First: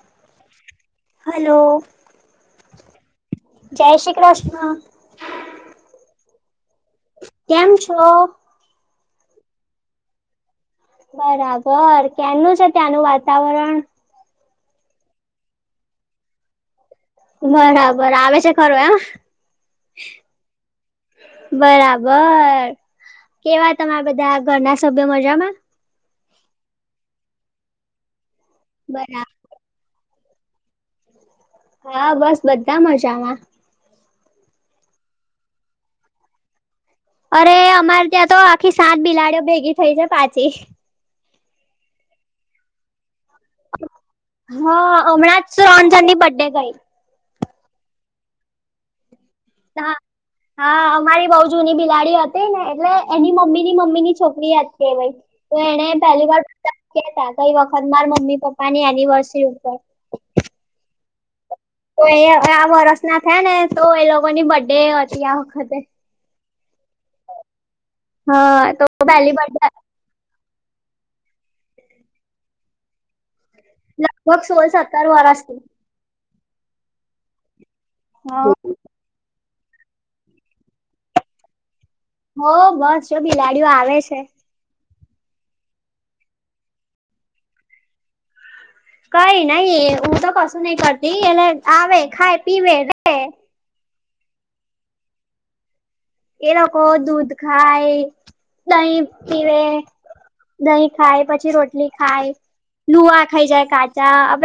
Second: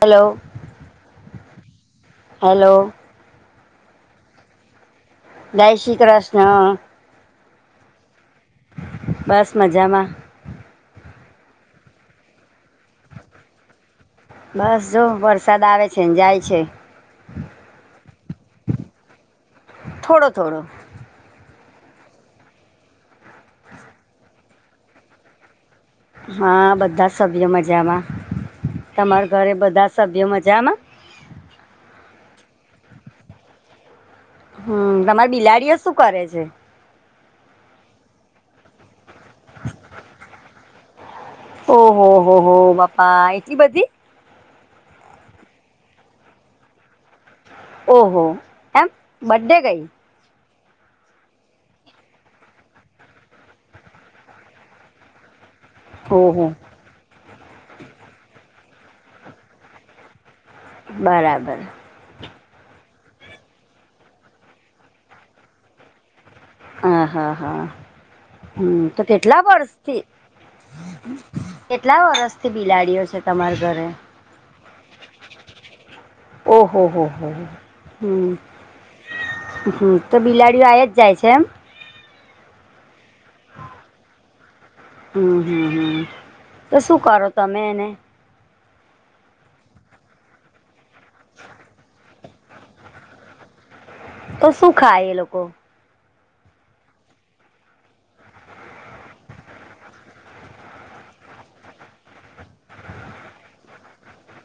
Hello hello hello. જય શ્રી કૃષ્ણ. જાય શ્રી કૃષ્ણ કેમ છો બસ મજામાં બરાબર કે્યાનું છે ત્યાંનું વાતાવરણ બસ જો વરસાદ આવેે છેને જાય છે બરાબર આવે છે ખરો એ થોડો થોડો બરાબર કેવા તમારા બધા ઘરના સભ્ય મજામાં હા બધા સભ્યો મજામાં તમારા બરાબર ઘરે બધા સભ્યો મજામાં હા બસ બધા મજામાં હમ તમારી બિલાડીઓ શું કરે છે અરે અમારે ત્યાં તો આખી સાત બિલાડીઓ ભેગી થઈ છે પાછી. ઓહ હો હો બાપા એટલી બધી. હા હમણાથ સુ રન્સની બડ ડે ગયી. ઓહો એમ બડે. હા. હા અમારી બઉ જૂની બિલાડી હતી ને એટલે એની મમ્મી ની મમ્મી ની છોકરી જ કે તો એને પહેલી ઓહો વારાતા કઈ વખત મા મમ્મી પપ્પાની એનિવર્સરી ઉપર. બરાબર તો એ આ વરષ ના થયા ને તો એ લોકોની બડ ડે હતી આ વખતે. આ હા હા હા હમ તો પહેલી કેટલા બર્થડે વર્ષ? કેટલા વરષથી બિલાડીઓ છે તમારા ઘરે? લગભગ સોલ સત્તર વરસતી. ઓહો હો હો હો હ હા હમ તો બિલાડીઓ આ જ જાય છે એમ. હો બસ જો બિલાડીઓ આવે છે. હમ હમ હમ તો શું કરો તમે એને? કઈ નહી હું તો કશું નઈ કરતી એટલે આવે ખાય, પીવે રે તો શું ખાય એ લોકો? એ લોકો દૂધ ખાય, દહી પીવે દહીં ખાય, પછી રોટલી ખાય. લુઆ ખાઈ જાય કાચા હ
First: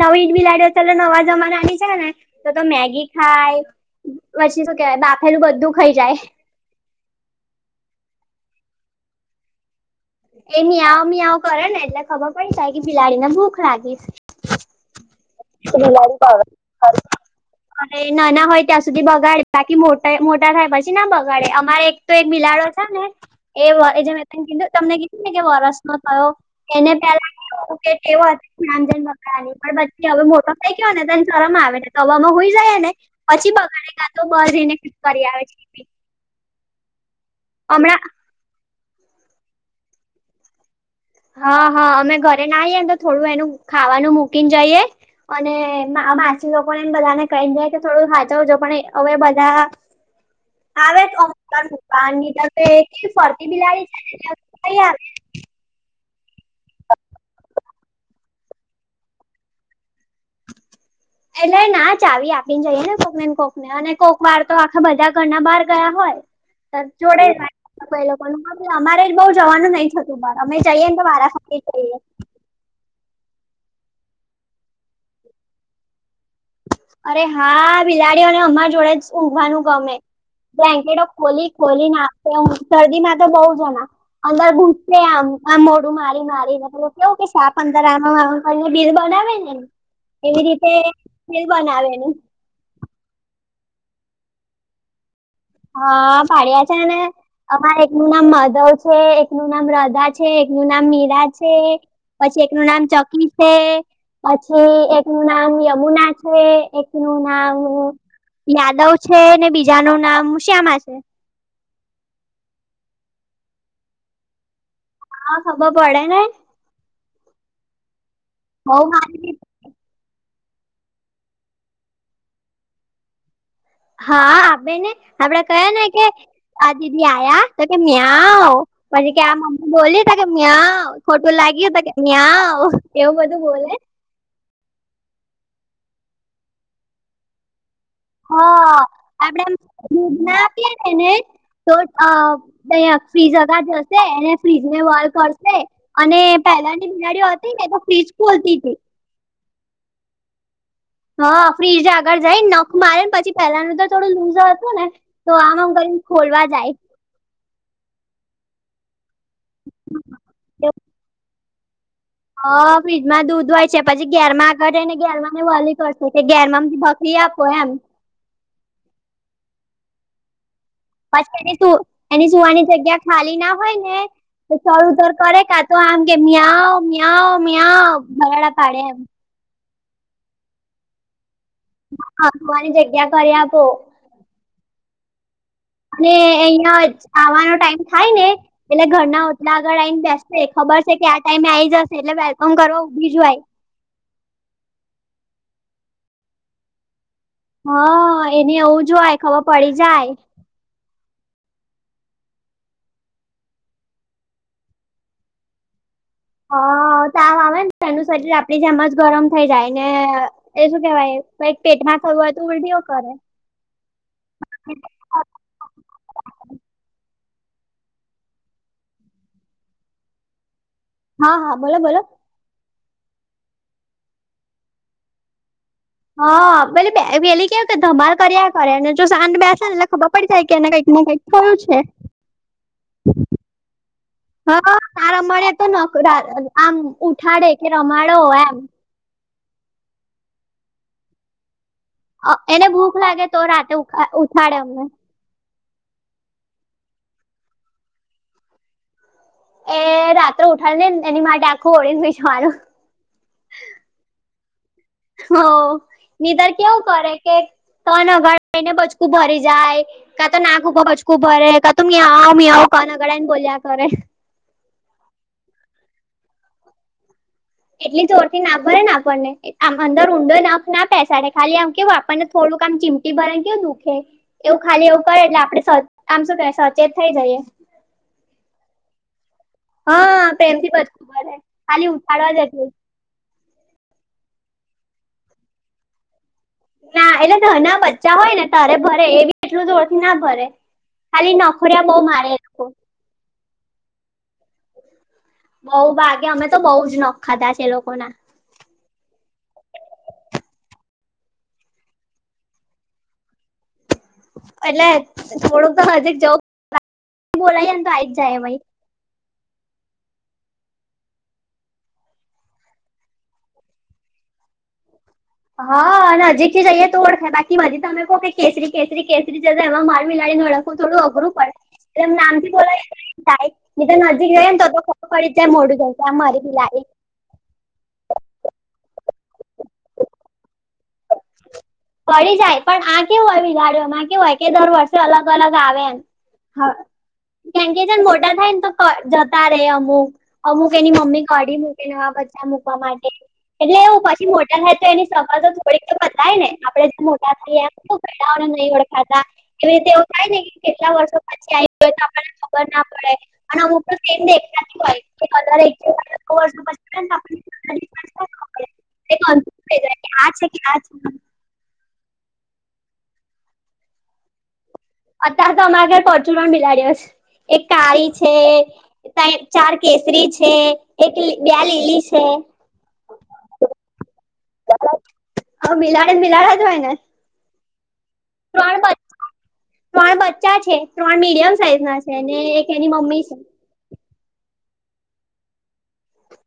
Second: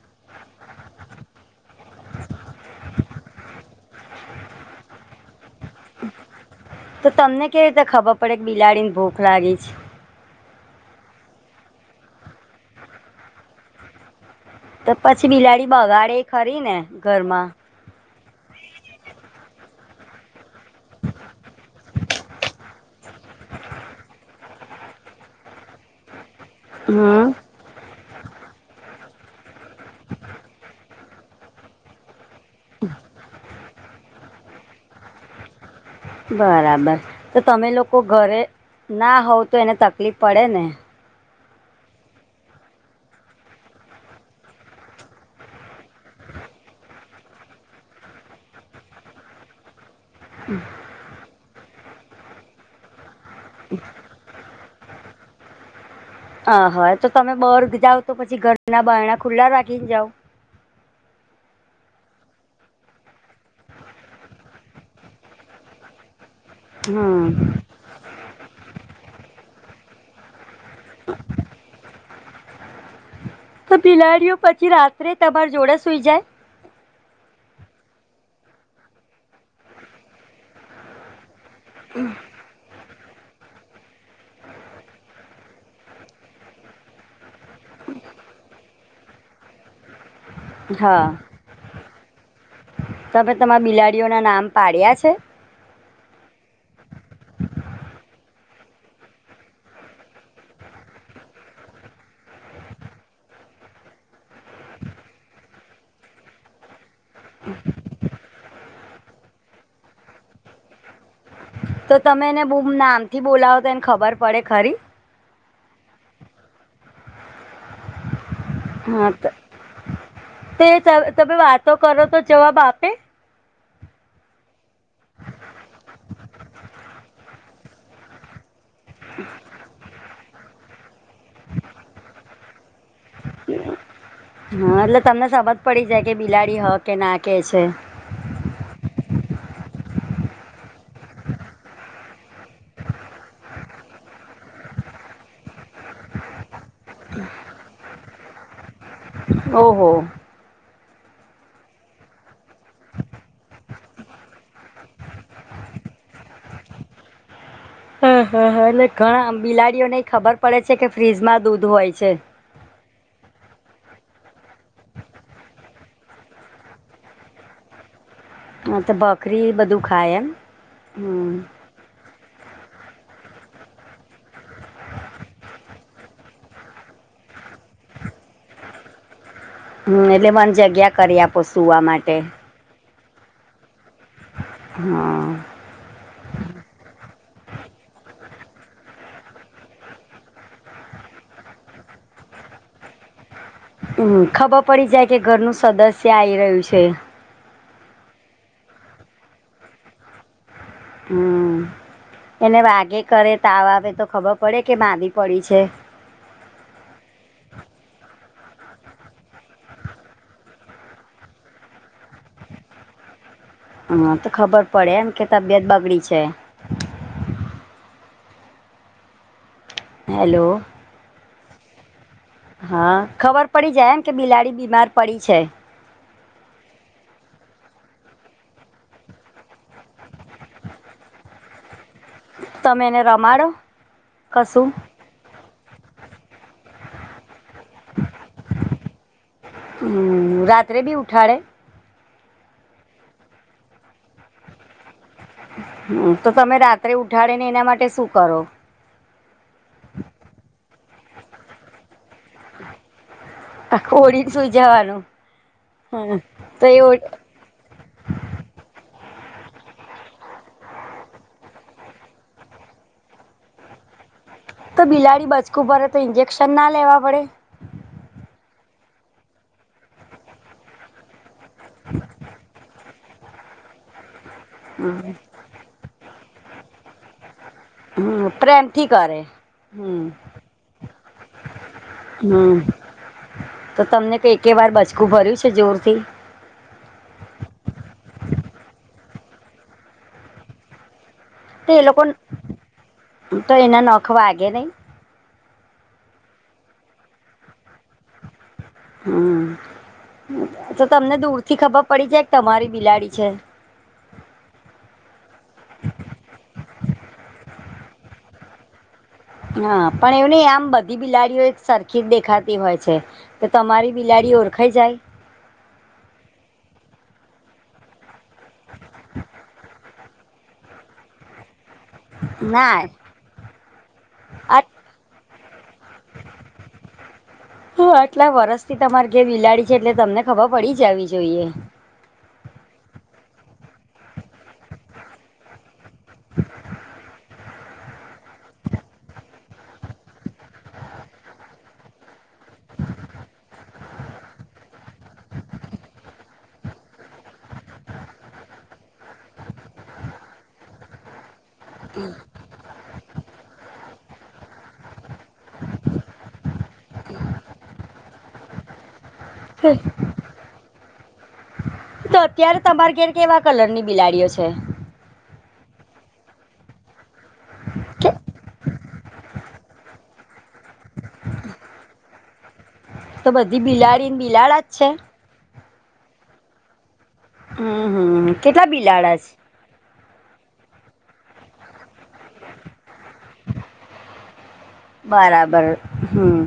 નવી ઈ બી લાડ્યોલે નવા જમાનાની છે ને તો તો મેગી ખાય પછી શું કેવાય બાફેલું બધું ખાઈ જાય. તો તમને કેવી રીતે ખબર પડે કે બિલાડી ભૂખ લાગી છે. એ મ્યાવ મીયાવ કરે ને એટલે ખબર પડી જાય કે બિલાડીને ભૂખ લાગી તો પછી બિલાડી બગાડે ખરી ને ઘરમાં? અરે નાના હોય ત્યાં સુધી બગાડે બાકી મોટા મોટા થાય પછી ના બગાડે અમારે તો એક બિલાડો છે, ને એ જે મે તન કીધુ તમને કીધું ને કે વરષનો થયો એને પેલા હમ કેવો કે હતી રામજન બકરાની પણ હવે મોટો થઈ ગયો ને તોને સરમ આવે ને તો હવામાં હુઈ જાય ને પછી બગાડે તો બ જઈને ફિટ કરી આવે છે. બરાબર તો તમે લોકો હમણાં ઘરે ના હોવ તો એને તકલીફ પડે ને? હા હા અમે ઘરે ના આયે ન તો થોડું એનું ખાવાનું મૂકીને જઈએ અને મા માસી લોકોને એમ બધાને કહીને જાય કે થોડું હાચવજો પણ હવે બધા [inaudible] આવે તો અમ પપ્પા નીર ફરતી બિલાડી છેને કઈ આવે હ હા તો તમે બર્ગ જાવ તો પછી ઘરના બાયણા ખુલ્લા રાખીને જાઓ? એટલે ના ચાવી આપીને જઈએ ને કોક ને કોક ને અને કોક વાર તો આખા બધા ઘરના બહાર ગયા હોય જોડે હમ [unintelligible] અમારે જ બો જવાનું નહી થ તુ અમે જઈએ ને તો વારા ફરતી જઈએ તો બિલાડીઓ પછી રાત્રે તમાર જોડા સુઈ જાય અરે હા બિલાડીઓને અમાર જોડે જ ઊંઘવાનું ગમે બ્લેન્કેટો ખોલી ખોલી [unintelligible] શરદી માં તો બોવ જમા અંદર ઘૂસસે આમ આમ મોડું મારી મારીને પેલુ કેવું કે સાપ અંદર આમાં આ કરીને બિલ બનાવે એવી રીતે હા બીલ બનાવેનુ તમે તમારા બિલાડીઓ ના નામ પાડ્યા છે? હા પાડિયા છે, ને અમારે એકનું નામ માધવ છે, એકનું નામ રાધા છે, એકનું નામ મીરા છે. પછી એકનું નામ ચકી છે. પછી એકનું નામ યમુના છે, એકનું નામ યાદવ છે, ને બીજાનું નામ શ્યામા છે. તો તમે એને બોમ નામથી બોલાવો તો એને ખબર પડે ખરી? હા ખબર પડે ને બઉ હા મારી ત દીદી. તે તમે તમે વાતો કરો તો જવાબ આપે? હા આપેને આપડે કયે ને કે આ દીદી આયા તો કે મીયાવ આવ પછી કે આ મમ્મી બોલી ત કે મ્યાંવ ખોટું લાગ્યું ત કે મ્યાંવ એવું બધું બોલે હ એટલે તમને સમજ પડી જાય કે બિલાડી હ કે ના કે છે. હ આપડે આમ દુધના આપીએ ને એને તો અ અયા ફ્રીજ અગાર જશે અને ફ્રીજ ને વાલ કરશે અને પેલાની બિલાડીઓ હતી ને તો ફ્રીજ ખોલતી તી ઓહો. હ ફ્રીજ આગળ જયને નખ મારે પછી પેહેલાનું તો થોડું લુઝ હતું ને તો આમ આમ કરીન ખોલવા જાય હ હ હા એટલે ઘણા બિલાડીઓને ખબર પડે છે, કે ફ્રીજમાં દૂધ હોય છે. હ ફ્રીજમાં દૂધ હોય છે, પછી ઘેરમાં આગળ ને ધેર માં ને વલી કરશે કે ઘેરમાં [unintelligible] પી આપો એમ હ તો બકરી બધું ખાય એમ હમ. પાછડી સુ એની એની સુવાની જગ્યા ખાલી ના હોય ને તો ચળ ઉતર કરે કા તો આમ કે મ્યાવ મ્યાવ મ્યાવ બરાડા પાડે એમ હ એટલે મન જગ્યા કરી આપો સુવા માટે મને જગ્યા કર આપો હા. ને અહિયાં આવાનો ટાઈમ થાય ને એટલે ઘરના ઓટલા આગળ આવીઈને બેસશે ખબર છે કે આ ટાઈમે આવી જશે એટલે વેલકમ કરો ઊભી જય. હમ ખબર પડી જાય કે ઘરનું સદસ્ય આઈ રહ્યું છે. હા એને એવું જો હોય ખબર પડી જાય. હમ, એને વાગે કરે તાવ આવે તો ખબર પડે કે બાંધી પડી છે? હ તો આ આવે ને એનુંસરીર આપડી જેમ જ ગરમ થઇ જાય ને એ શું કેવાય પેટમાં થવું હોય તો ઉલઢ કરે. હા તો ખબર પડે એમ કે તબિયત બગડી છે. હેલો. હા હા બોલો બોલો. હા ખબર પડી જાય એમ કે બિલાડી બીમાર પડી છે. હા પે પેલી કેવું કે ધમાલ કર્યા કરેને જો સાંજ બે છે ને એટલે ખબર પડી જાય કેને કઈક કઈ થયું છે. તમે એને રમાડો કશું? આ રમાડે તો ન આમ ઉઠાડે કે રમાડો હો એમ. રાત્રે બી ઉઠાળે? એને ભૂખ લાગે તો રાતે ઉછાડે અમને. હમ તો તમે રાત્રે ઉઠાડે ને એના માટે શું કરો? એ રાત્રે ઉઠાડીનેને એની માટે આખું ઓળીને જવાનું. આ કોળીને સુું જવાનું. હ હમ નિધર તો કેવું એ કરે કે તન અગાડને બચકું ભરી જાય. કા તો નાકૂબ પચકું ભર ક તું આવ મી આવો કનગળ ને બો્યા કરે. તો બિલાડી બચકું પડે તો ઇન્જેક્શન ના લેવા પડે? એટલી જોર થી ના ભરે ને આપણને. આમ અંદર ઊંડો નખ ના પેસાડે ખાલી આમ કેવું આપણને થોડુંક આમ ચીમટી ભરાને કેવું દુઃખે. એવું ખાલી એવું કરે હમ એટલે આપડે આમ શું કે સચેત થઈ જઈએ. હમ, પ્રેમથી કરે. હ, હમ પ્રેમથી બધુ કરે, ખાલી ઉઠાડવા હમ, જેટલું તો તમને એકે વાર બચકું ભર્યું છે જોર થી? ના, એટલે ઘના બચ્ચા હોય ને, તારે ભરે એ બી એટલું જોરથી ના ભરે. ખાલી ન તો એ લોકો ન તો એના નખ વાગે નહી. બઉ ભાગે અમે તો બઉ જ નખ ખાધા છે એ લોકો ના. હમ્મ. તો તમને દૂર થી ખબર પડી જાય કે, તમારી બિલાડી છે? એટલે થોડુંક તો નજીક જવું જ બોલાવી લઈ ને તો આયી જ જાય, એવાઈ. હા. પણ એવું નહી, આમ બધી બિલાડીઓ એક સરખી જ દેખાતી હોય છે. તો તમારી બિલાડી ઓળખાઈ જાય? હા નજીક થી જઈએ તો ઓળખાય બાકી બાજી તમે કો કે કેસરી-કેસરી-કેસરી જ એમાં માર મીલાડીને નડ. થોડું અઘરું પડે. એટલે અમે નામથી ના બોલાય એ તો નજીક જઈને તો તો ખબર પડી જ જાય મોઢું જોઈ ત આ મારી બિલાડી. હ આટલા વરસથી તમારે ઘેરા બિલાડી છે એટલે તમને ખબર પડી જવી જોઈએ પડી જાય. પણ આ કેવું હોય, બિલાડીઓમાં કે હોય કે દર વર્ષે અલગ અલગ આવે એમ. હા. કેમ કે જેમ મોટા થાય ને તો જતા રે અમુક. અમુક એની મમ્મી કાઢી મૂકે. નવા બચ્ચા મૂકવા માટે. એટલે એવું, પછી મોટા થાય તો એની સફાજત થાય ને આપડે જે મોટા થયા એમ ઘરડાઓને નહી ઓળખાતા. એવી રીતે એવું થાય ને કે, કેટલા વર્ષો પછી આયી ગઈને ને આપણને ખબર ના પડે. અને અમુક તો સેમ દેખાતી હોય. કોઈક વધારે અ આ છે કે આ જ. તો અત્યારે તમારે ઘેર કેવા કલર ની બિલાડીઓ છે? અત્યારે તો અમારા ઘર પરચુરન પણ બિલાડી્યો છે. એક કાળી કે છે. તય ચાર કેસરી છે, એક બે લીલી છે. તો બધી બિલાડીને બિલાડા જ છે? હ બિલાડીને બિલાડા જ હોય ને. હમ હમ કેટલા ત્રણ બ બિલાડા છે? ત્રણ બચ્ચા છે, ત્રણ મીડિયમ સાઈઝના છે, ને એક એની મમ્મી છે. બરાબર હમ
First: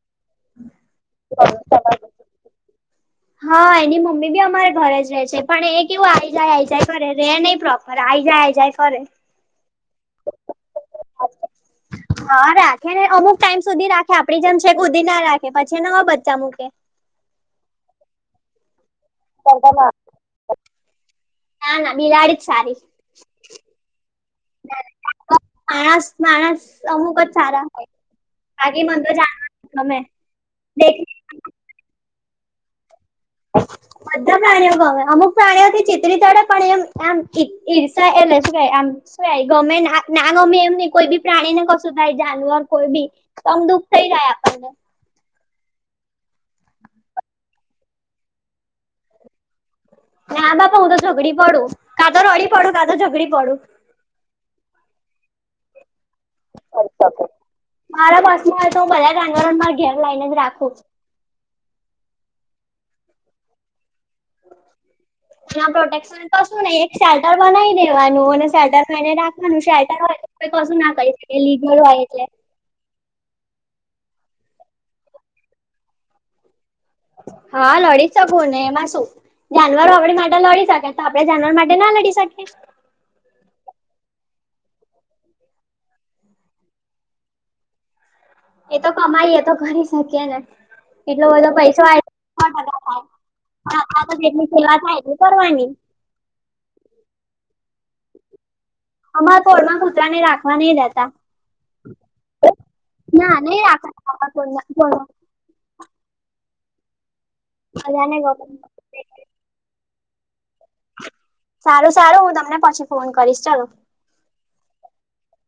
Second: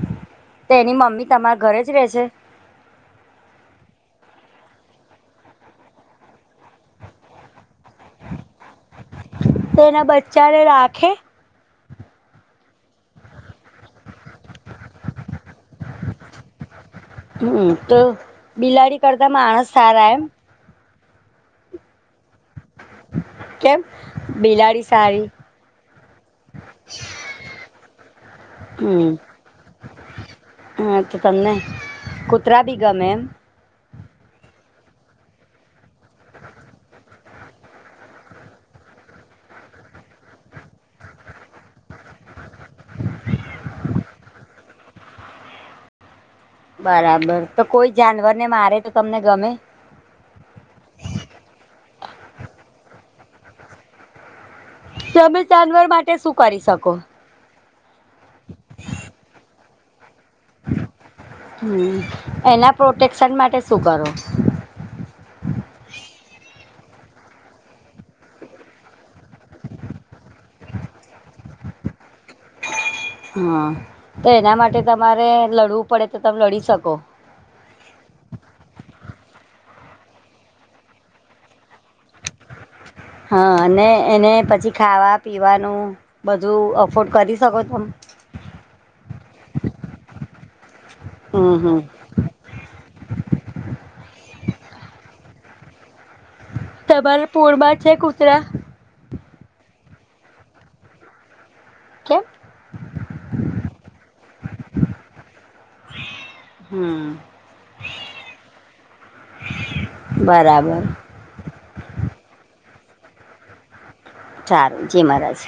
તો એની મમ્મી તમારા ઘરે જ રે છે? હહ એની મમ્મી બી અમારે ઘરે જ રહે છે. પણ એ કેવું આઈ જાય આઈ જાય કરે રે નહીં પ્રોપ પર આઈ જાય, આઈ જાય કરે. તો એના બચ્ચાને રાખે? હા રાખે ને અમુક ટાઈમ સુધી રાખે આપડી જેમ છેક હુધી ના રાખે પછી નો બચ્ચા મૂકે. હમ તો બિલાડી કરતા માણસ સારા એમ? ના ના બિલાડી જ સારી. કેમ બિલાડી સારી? માણસ માણસ અમુક જ સારા હોય. બાકી મન હમ તો જાવાનું જ ગમે. હા ડેલી તો તમને કુતરા બી ગમે એમ? બધા પ્રાણીઓ ગમે અમુક પ્રાણીઓથી ચિતરી ચડે પણ એમ આમ ઈર્ષા, એટલે શું કેવાય આમ શું એ ગમે ના નાનો બી એમની કોઈ બી પ્રાણીને કશું થાય જાનવર કોઈ બી કમ દુઃખ થઈ જાય આપણને. બરાબર તો કોઈ જાનવરને મારે તો તમને ગમે? ના બાપા હું તો ઝઘડી પડું, કા તો રડી પડું, કા તો ઝઘડી પડું. તમે જાનવર માટે શું કરી શકો? મારા બસમાં હોય તો, હું બધા જાનવરોને મારા ઘેર લાઈને જ રાખું. હમ એના પ્રોટેક્શન માટે શું કરો? તેના પ્રોટેક્શન કશુ નહી એક શેટર બનાઈ દેવાનું અને શેટરમાં એને રાખવાનું શેટર હોય તો કશું ના કહી શકી લીગલ હોય એટલે. હહ તો એના માટે તમારે લડવું પડે તો તમે લડી શકો? હા લડી શકું ને એમાં શું. જાનવરો આપણી માટે લડી શકે તો આપડે જાનવર માટે ના લડી શકીએ? હહ અને એને પછી ખાવા પીવાનું બધું અફોર્ડ કરી શકો તમે? એ તો કમાઈ એતો કરી શકીએ ને એટલો બધો હમ હમ પૈસો આય સો ટકા થાય હા આતો જેટલી સેવા થાય એટલી કરવાની. તમાર પૂરમાં છે કુતરા? અમાર પોળમાં કૂતરાને રાખવા નહી દેતા. કેમ? ના નહીં રાખવા દેતા અમારા પોળના [inaudible] હમ બધાને ગમે નો બરાબર સારું સારું હું તમને પછી ફોન કરીશ ચલો. સારું જી મારાજ.